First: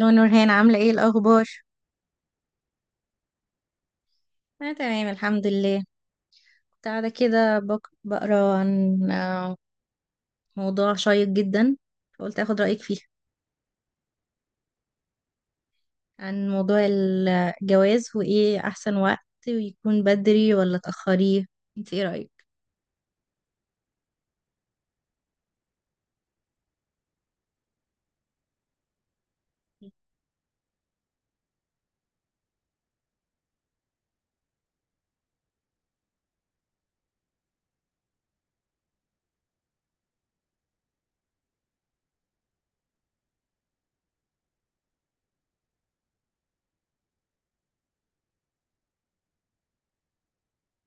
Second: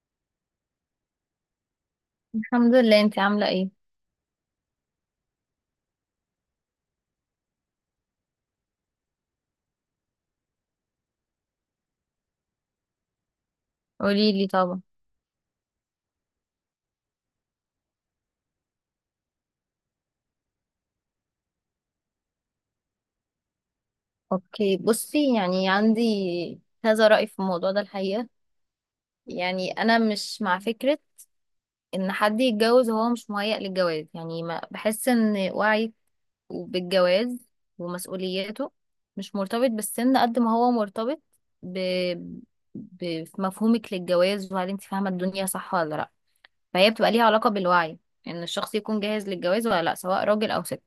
لو نورهان عاملة ايه الأخبار؟ الحمد لله، انت عاملة ايه؟ أنا تمام الحمد لله. كنت قاعدة كده بقرا عن موضوع شيق جدا، فقلت أخد رأيك فيه قولي لي طبعا. عن موضوع الجواز وإيه أحسن وقت، ويكون بدري ولا تأخريه. انت ايه رأيك؟ اوكي، بصي، يعني عندي كذا رأي في الموضوع ده الحقيقة. يعني انا مش مع فكرة ان حد يتجوز وهو مش مهيأ للجواز. يعني ما بحس ان وعيك بالجواز ومسؤولياته مش مرتبط بالسن قد ما هو مرتبط ب... بمفهومك للجواز، وهل انت فاهمة الدنيا صح ولا لا؟ فهي بتبقى ليها علاقة بالوعي ان الشخص يكون جاهز للجواز ولا لا، سواء راجل او ست.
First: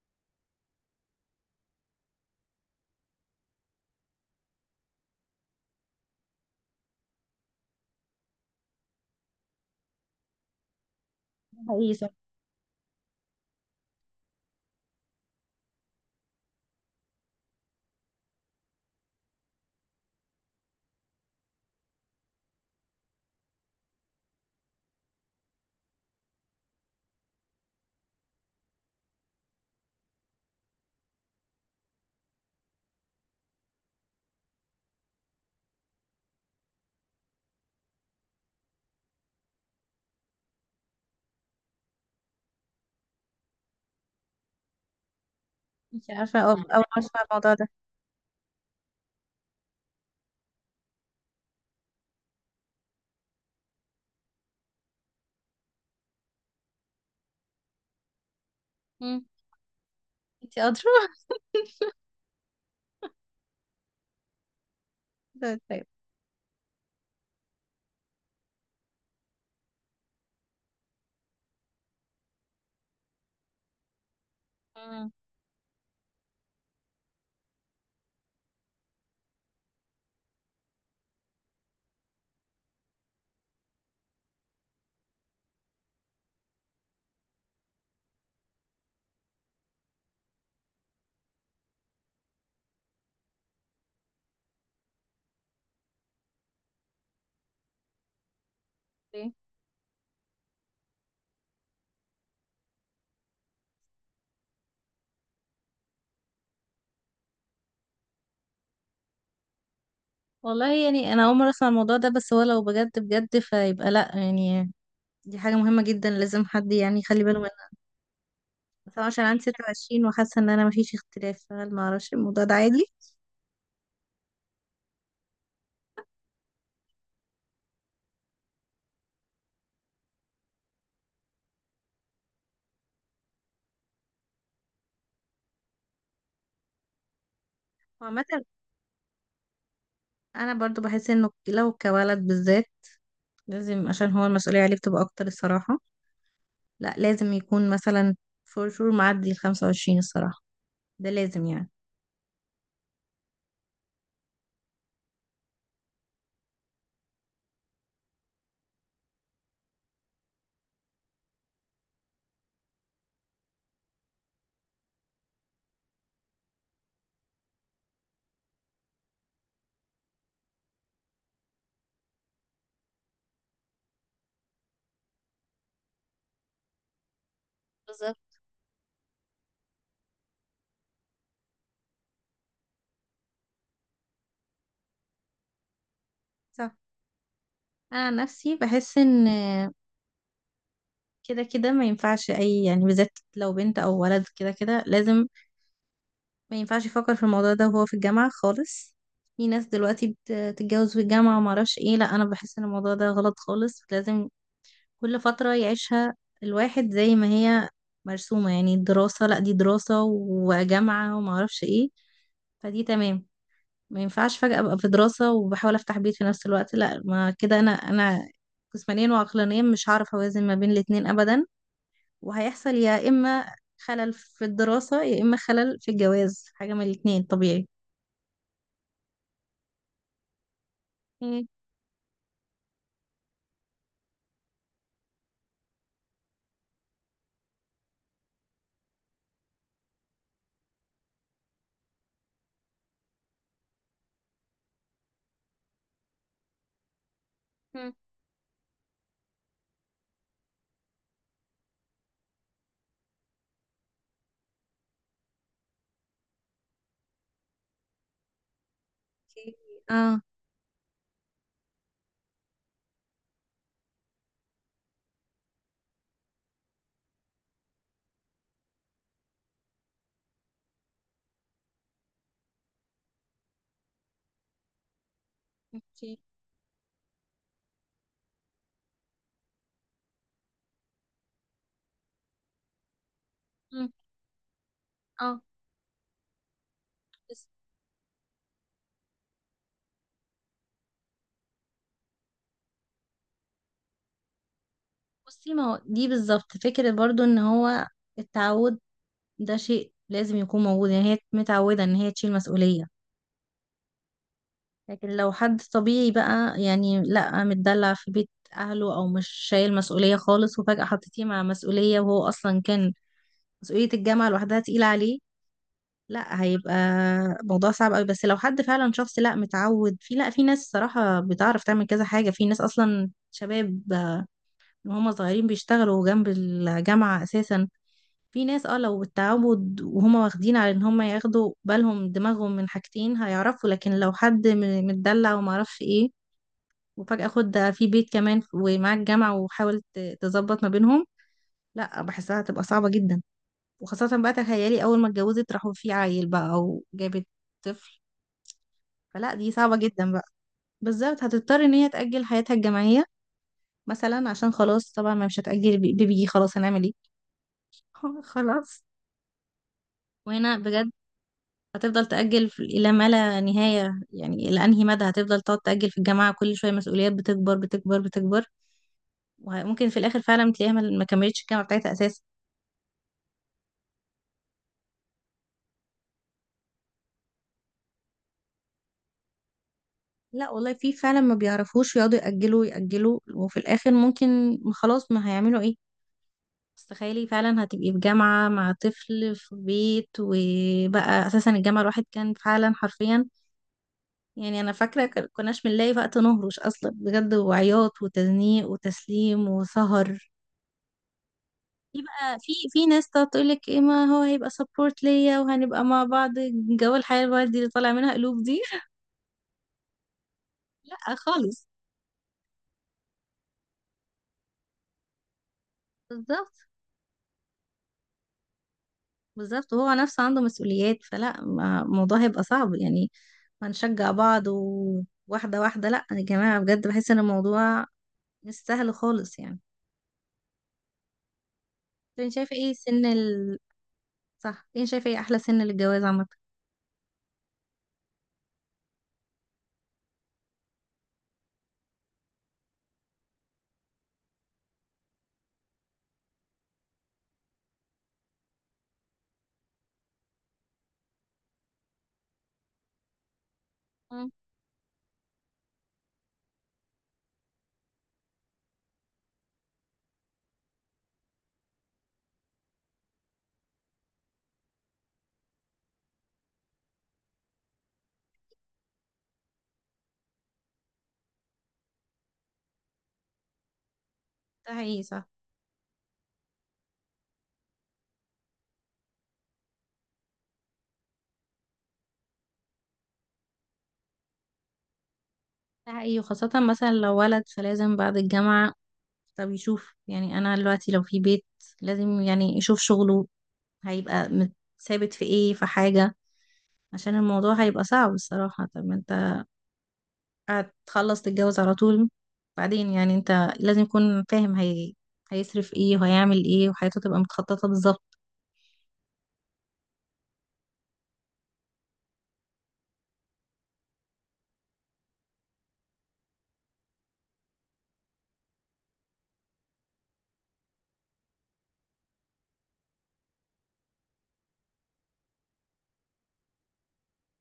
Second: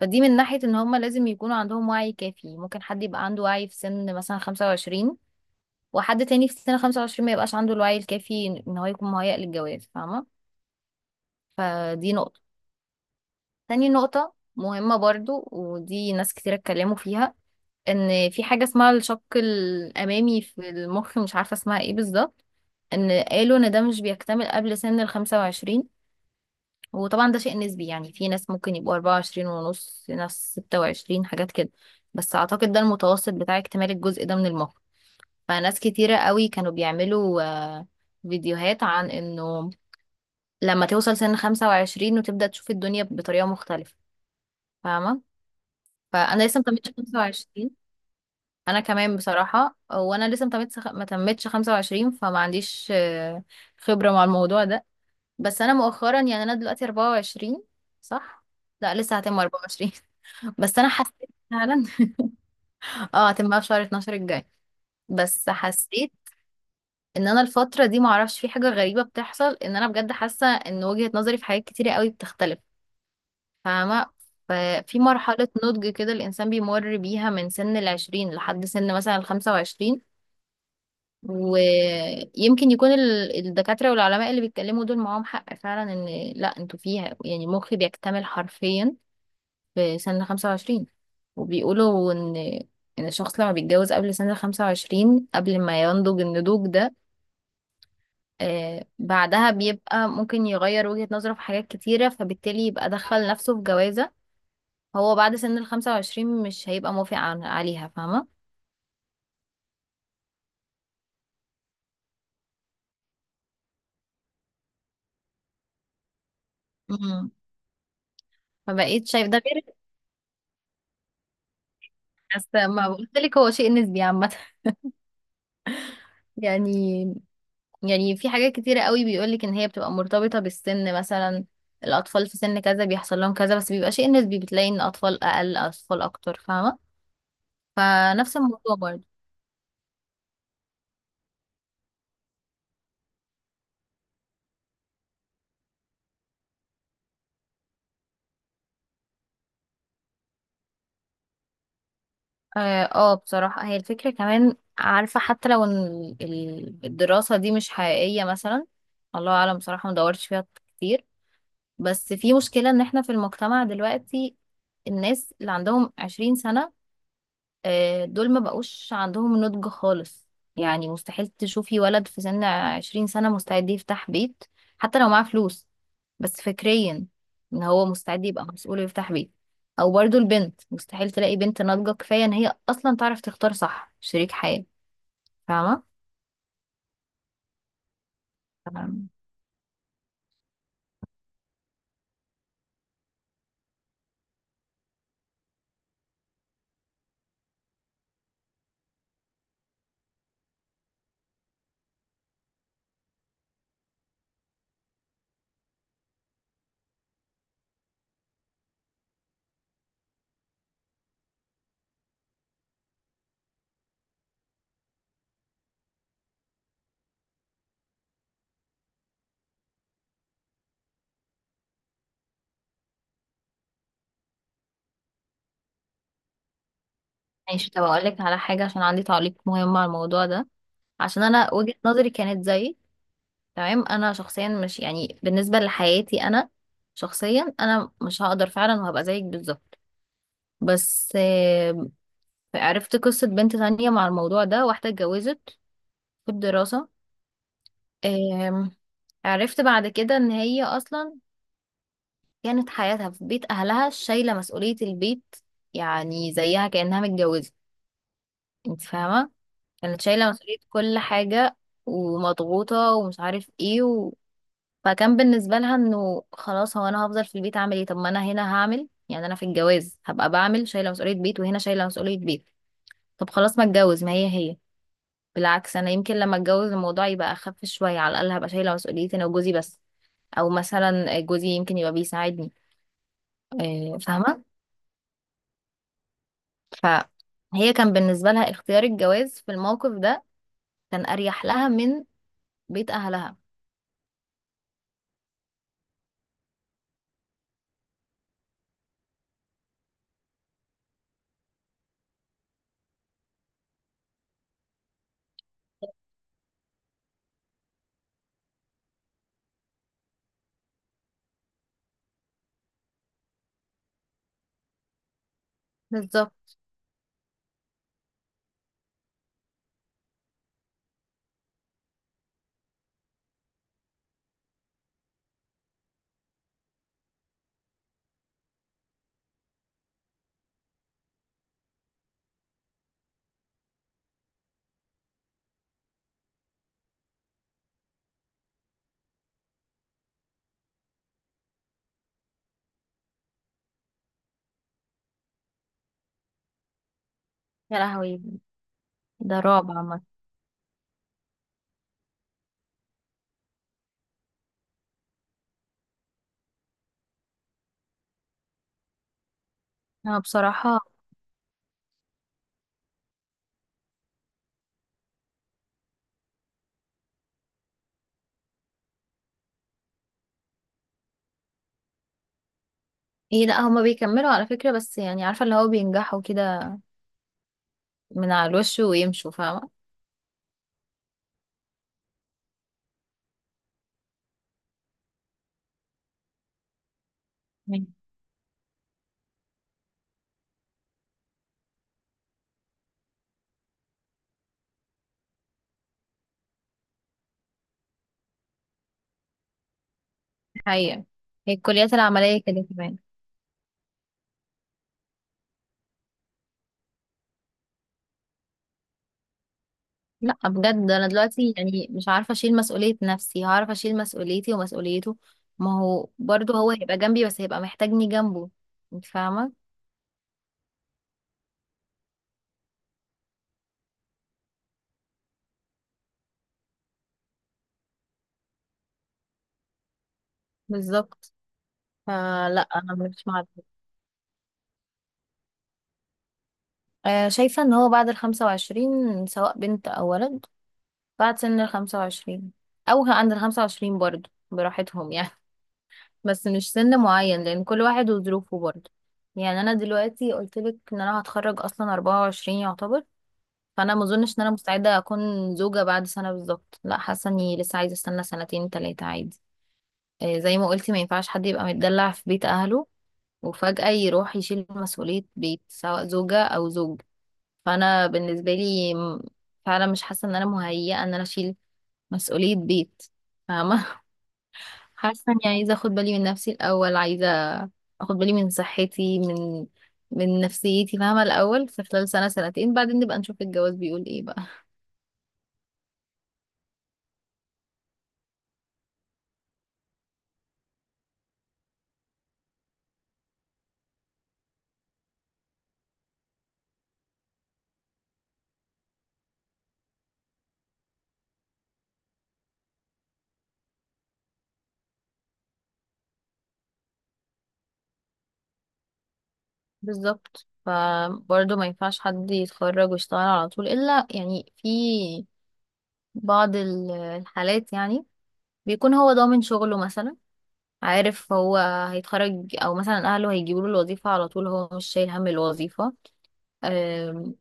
فدي من ناحية ان هما لازم يكونوا عندهم وعي كافي. ممكن حد يبقى عنده وعي في سن مثلا 25، وحد تاني في سن 25 ما يبقاش عنده الوعي الكافي ان هو يكون مهيأ للجواز، فاهمة؟ حقيقي صح. فدي نقطة. تاني نقطة مهمة برضو، ودي ناس كتير اتكلموا فيها، ان في حاجة اسمها الشق الأمامي في المخ، مش عارفة اسمها ايه بالظبط، ان قالوا ان ده مش بيكتمل قبل سن ال 25. وطبعا ده شيء نسبي، يعني في ناس ممكن يبقوا 24 ونص، ناس 26، حاجات كده. بس اعتقد ده المتوسط بتاع اكتمال الجزء ده من المخ. فناس كتيرة قوي كانوا بيعملوا فيديوهات عن انه لما توصل سن 25 وتبدأ تشوف الدنيا بطريقة مختلفة، فاهمة؟ انت عارفة فانا لسه أول متمتش مرة أسمع الموضوع ده. 25. انا كمان بصراحة، وانا لسه متمتش ما تمتش 25، فما عنديش خبرة مع الموضوع ده. بس انا مؤخرا، يعني انا دلوقتي 24، صح؟ لا، لسه مم. هتم 24. انت بس أدرى. انا حسيت فعلا اه، هتبقى في شهر 12 الجاي. بس طيب. حسيت ان انا الفتره دي، معرفش في حاجه غريبه بتحصل، ان انا بجد حاسه ان وجهه نظري في حاجات كتيره قوي بتختلف، فاهمه؟ ففي مم. مرحله نضج كده الانسان بيمر بيها من سن العشرين لحد سن مثلا الخمسة وعشرين. ويمكن يكون الدكاتره والعلماء اللي بيتكلموا دول معاهم حق فعلا، ان لا، انتوا فيها، يعني مخي بيكتمل حرفيا في سن 25. وبيقولوا إن الشخص لما بيتجوز قبل سن 25، قبل ما ينضج النضوج ده، آه إيه؟ بعدها بيبقى ممكن يغير وجهة نظره في حاجات كتيرة، فبالتالي يبقى دخل نفسه في جوازة هو بعد سن ال 25 مش هيبقى موافق عليها، فاهمة؟ والله يعني أنا أول مرة أسمع الموضوع ده، بس هو لو بجد بجد فيبقى لأ يعني، دي حاجة مهمة جدا لازم حد يعني يخلي مم. باله. بس أنا فبقيت عشان شايف عندي ده غير. 26 وحاسة ان انا مفيش اختلاف، فهل معرفش الموضوع بس ده عادي؟ ما قلت لك، هو شيء نسبي عامة. يعني، يعني في حاجات كتيرة قوي بيقولك ان هي بتبقى مرتبطة بالسن. مثلا الاطفال في سن كذا بيحصل لهم كذا، بس بيبقى شيء نسبي، بتلاقي ان اطفال اقل اطفال اكتر، فاهمة؟ وعامة فنفس الموضوع برضه. انا برضو بحس انه لو كولد بالذات لازم، عشان هو المسؤولية عليه بتبقى اكتر الصراحة، لا لازم يكون مثلا فور شور معدي ال 25 الصراحة، ده لازم يعني اه، بصراحة هي الفكرة، كمان عارفة، حتى لو ان الدراسة دي مش حقيقية مثلا، الله اعلم، بصراحة مدورتش فيها كتير. بس في مشكلة، ان احنا في المجتمع دلوقتي الناس اللي عندهم 20 سنة، دول ما بقوش عندهم نضج خالص. يعني مستحيل تشوفي ولد في سن عشرين سنة مستعد يفتح بيت، حتى لو معاه فلوس. بس فكريا، ان هو مستعد بالظبط يبقى مسؤول ويفتح بيت. او برضو البنت، مستحيل تلاقي بنت ناضجة كفاية ان هي اصلا تعرف تختار صح شريك حياة، فاهمة؟ صح. انا عن نفسي بحس تمام. ان كده كده ما ينفعش اي يعني، بالذات لو بنت او ولد كده كده لازم، ما ينفعش يفكر في الموضوع ده وهو في الجامعة خالص. في ناس دلوقتي بتتجوز في الجامعة وما اعرفش ايه، لا انا بحس ان الموضوع ده غلط خالص. لازم كل فترة يعيشها الواحد زي ما هي مرسومة، يعني الدراسة، لا دي دراسة وجامعة وما اعرفش ايه، فدي تمام. ما ينفعش فجأة ابقى في دراسة وبحاول افتح بيت في نفس الوقت، لا ما كده انا جسمانيا وعقلانيا مش هعرف اوازن ما بين الاتنين ابدا، وهيحصل يا اما خلل في الدراسة يا اما خلل في الجواز، حاجة من الاتنين طبيعي. ماشي، طب اقول لك على حاجة عشان عندي تعليق مهم على الموضوع ده. عشان مم. انا وجهة نظري كانت زي... تمام. انا شخصيا، مش يعني بالنسبة لحياتي انا شخصيا، انا مش هقدر فعلا، وهبقى زيك بالظبط. بس عرفت قصة بنت تانية مع الموضوع ده، واحدة اتجوزت في الدراسة. مم. آم، عرفت بعد كده ان هي اصلا كانت حياتها في بيت اهلها، شايلة مسؤولية البيت. يعني زيها كأنها متجوزة، انت فاهمة؟ اوكي. كانت اه شايلة مسؤولية كل حاجة، ومضغوطة ومش عارف ايه فكان بالنسبة لها انه خلاص، هو انا هفضل في البيت اعمل ايه؟ طب ما انا هنا هعمل، يعني انا في الجواز هبقى بعمل شايلة مسؤولية بيت، وهنا شايلة مسؤولية بيت. طب خلاص ما اتجوز، ما هي هي. بالعكس، انا يمكن اوكي. لما اتجوز الموضوع يبقى اخف شويه، على الاقل هبقى شايله مسؤوليتي انا وجوزي بس. او مثلا جوزي يمكن يبقى بيساعدني، مم. فاهمه؟ اه. بس فهي كان بالنسبه لها اختيار الجواز في الموقف ده كان اريح لها من بيت اهلها. بصي، ما هو دي بالظبط فكرة برضو ان هو التعود ده شيء لازم يكون موجود، يعني هي متعودة ان هي تشيل مسؤولية، لكن لو حد طبيعي بقى يعني لا متدلع في بيت اهله او مش شايل مسؤولية خالص، وفجأة حطيتيه مع مسؤولية وهو اصلا كان مسؤولية الجامعة لوحدها تقيلة عليه، بالظبط. لا هيبقى موضوع صعب قوي. بس لو حد فعلا شخص لا متعود، في لا في ناس صراحة بتعرف تعمل كذا حاجة، في ناس اصلا شباب وهم صغيرين بيشتغلوا جنب الجامعة اساسا. في ناس اه لو بالتعود وهما واخدين على ان هما ياخدوا بالهم دماغهم من حاجتين هيعرفوا، لكن لو حد متدلع وما اعرفش ايه، وفجأة خد ده في بيت كمان ومعاك جامعة وحاول تظبط ما بينهم، لا بحسها هتبقى صعبة جدا. وخاصة بقى تخيلي اول ما اتجوزت راحوا في عيل بقى او جابت يا طفل، لهوي، فلا ده دي رعب صعبة عامه. جدا بقى. بالظبط. هتضطر ان هي تأجل حياتها الجامعية مثلا، عشان خلاص طبعا ما مش هتأجل بيبي، خلاص هنعمل ايه؟ خلاص. انا وهنا بصراحه... بجد، هتفضل تأجل إلى ما لا نهاية، يعني إلى أنهي مدى هتفضل تقعد تأجل في الجامعة، كل شوية مسؤوليات بتكبر بتكبر بتكبر، وممكن في الآخر فعلا تلاقيها ما كملتش الجامعة بتاعتها أساسا. ايه لا، هما بيكملوا على فكره، بس يعني عارفه اللي هو بينجحوا كده من على الوش ويمشوا، فاهمه؟ لا والله في فعلا ما بيعرفوش يقعدوا يأجلوا يأجلوا، وفي الآخر ممكن خلاص ما هيعملوا إيه. بس تخيلي فعلا مم. هتبقي في جامعة مع طفل في بيت، وبقى أساسا الجامعة الواحد كان فعلا حرفيا، يعني أنا فاكرة كناش بنلاقي وقت نهرش أصلا بجد، وعياط وتزنيق وتسليم وسهر. حقيقة، هي الكليات في بقى العمليه في كده في كمان. ناس تقعد تقولك ايه، ما هو هيبقى سبورت ليا وهنبقى مع بعض، جو الحياة الوردي اللي طالع منها قلوب دي. لا بجد، انا لا دلوقتي خالص. يعني مش عارفه اشيل مسؤوليه نفسي، هعرف اشيل مسؤوليتي ومسؤوليته؟ ما هو بالظبط. برضه هو هيبقى جنبي، بس هيبقى محتاجني جنبه، انت فاهمه؟ بالظبط، وهو نفسه عنده مسؤوليات، فلا الموضوع هيبقى صعب يعني، هنشجع بعض وواحدة واحدة، لا يا جماعة بجد بحس ان الموضوع مش سهل خالص يعني. بالظبط. طب انت شايفة فلا ايه انا سن مش مع ال ده. صح، انت شايفة ايه احلى سن للجواز عامة؟ شايفه ان هو بعد الخمسة وعشرين، سواء بنت او ولد، بعد سن الخمسة وعشرين، او عند الخمسة وعشرين برضه، براحتهم يعني. بس مش سن معين، لان كل واحد وظروفه برضه. يعني انا دلوقتي قلت لك ان انا هتخرج اصلا 24 يعتبر. فانا ما مم، اظنش ان انا مستعده اكون زوجه بعد سنه بالظبط، لا، حاسه اني لسه عايزه استنى سنتين تلاتة عادي. زي ما قلتي، ما ينفعش حد يبقى متدلع في بيت اهله وفجاه يروح يشيل مسؤوليه بيت سواء زوجه او زوج. فانا بالنسبه لي فعلا مش حاسه ان انا مهيئه ان انا اشيل مسؤوليه بيت، فاهمه؟ ده حقيقي صح. حاسه اني عايزه اخد بالي من نفسي الاول، عايزه اخد بالي من صحتي، من نفسيتي، فاهمه؟ الاول في خلال سنه سنتين بعدين نبقى نشوف الجواز بيقول ايه بقى. ده حقيقي، وخاصة مثلا لو ولد فلازم بعد الجامعة، طب يشوف يعني انا دلوقتي لو في بيت لازم يعني يشوف شغله، هيبقى ثابت في ايه في حاجة، عشان الموضوع هيبقى صعب الصراحة، طب ما انت هتخلص تتجوز على طول بعدين يعني، انت لازم يكون فاهم هيصرف ايه وهيعمل ايه وحياته تبقى متخططة بالظبط. بالظبط، فبرضه ما ينفعش حد يتخرج ويشتغل على طول، إلا يعني في بعض الحالات، يعني بيكون هو ضامن شغله مثلا، عارف هو هيتخرج، أو مثلا أهله هيجيبوا له الوظيفة على طول، هو مش شايل هم الوظيفة. أم،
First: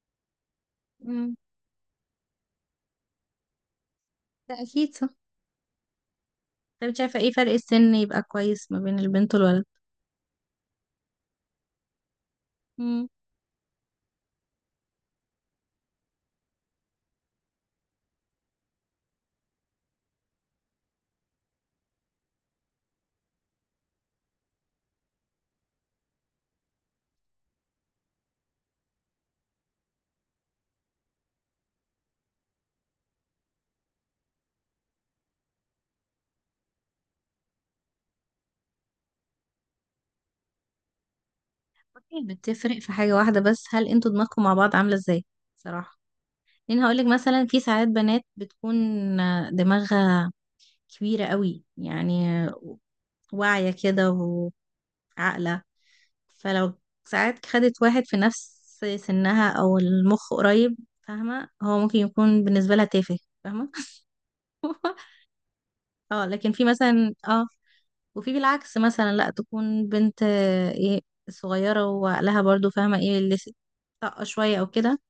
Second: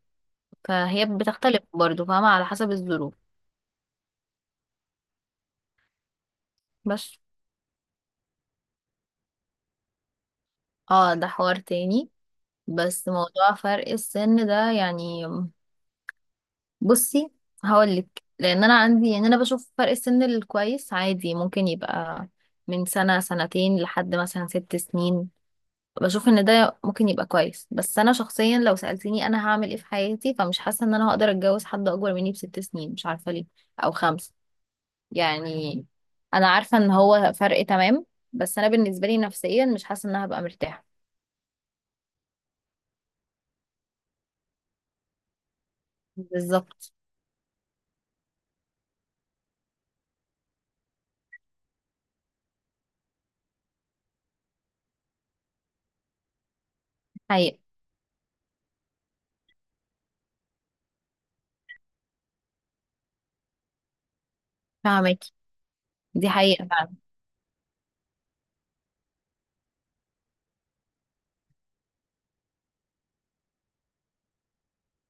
فهي امم، بتختلف برضه فاهمة، على حسب الظروف. ده اكيد صح. طب شايفة بس ايه فرق السن يبقى كويس ما بين البنت والولد؟ اه، ده حوار تاني، امم. بس موضوع فرق السن ده يعني، بصي هقولك. لان انا عندي، يعني انا بشوف فرق السن الكويس عادي ممكن يبقى من سنة سنتين لحد مثلا ست سنين، بشوف ان ده ممكن يبقى كويس. بس انا شخصيا لو سألتني انا هعمل ايه في حياتي، فمش حاسة ان انا هقدر اتجوز حد اكبر مني بست سنين، مش عارفة ليه، او خمسة، يعني. انا عارفة ان هو فرق تمام، بس انا بالنسبة لي نفسيا مش حاسة ان انا هبقى مرتاحة. بتفرق في حاجة واحدة بس، هل انتوا دماغكم مع بعض عاملة ازاي صراحة؟ لان بالظبط. هقولك مثلا، في ساعات بنات بتكون دماغها كبيرة قوي يعني، واعية كده وعاقلة، فلو ساعات حقيقة. خدت واحد في نفس سنها او المخ قريب، فاهمة هو ممكن يكون بالنسبة لها تافه، فاهمة. فاهمك. اه، دي لكن في حقيقة. مثلا اه، وفي بالعكس مثلا، لا تكون بنت ايه صغيرة وعقلها برضو فاهمة ايه اللي، طاقة شوية او كده،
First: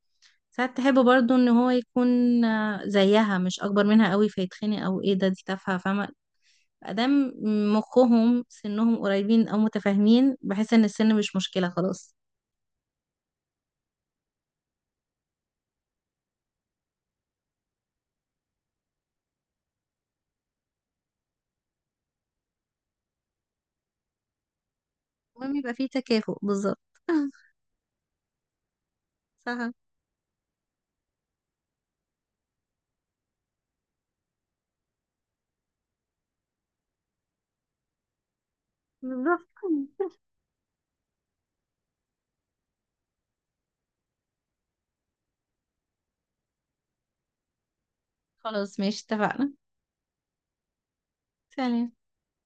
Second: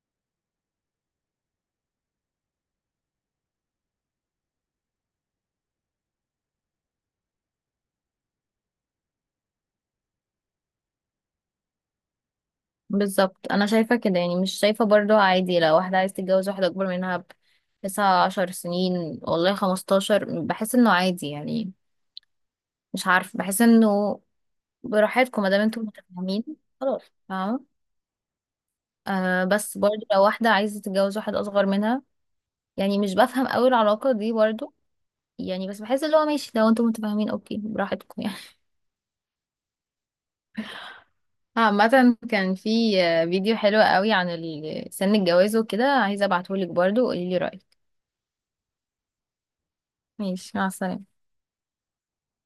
ساعات تحب برضو ان هو يكون زيها مش اكبر منها قوي فيتخنق او ايه ده دي تافهه فاهمه. ادام مخهم سنهم قريبين او متفاهمين بحس ان السن مش مشكله خلاص. بالظبط، انا شايفه كده، يعني مش شايفه برضو عادي لو واحده عايز تتجوز واحده اكبر منها بـ 19 سنة، والله خمستاشر، بحس انه عادي يعني. مش عارف بحس انه براحتكم ما المهم دام يبقى انتم فيه تكافؤ متفاهمين. بالظبط. خلاص. فاهمه. آه صح. بس برضو لو واحده عايزه تتجوز واحد اصغر منها، يعني مش بفهم قوي العلاقه دي برضو، يعني بس بحس اللي هو ماشي. لو انتم متفاهمين اوكي براحتكم يعني. بالظبط. عامة كان في فيديو حلو قوي عن سن الجواز وكده، عايزة ابعتهولك برضو وقوليلي رأيك. خلاص ماشي اتفقنا. ماشي، مع السلامة. سلام.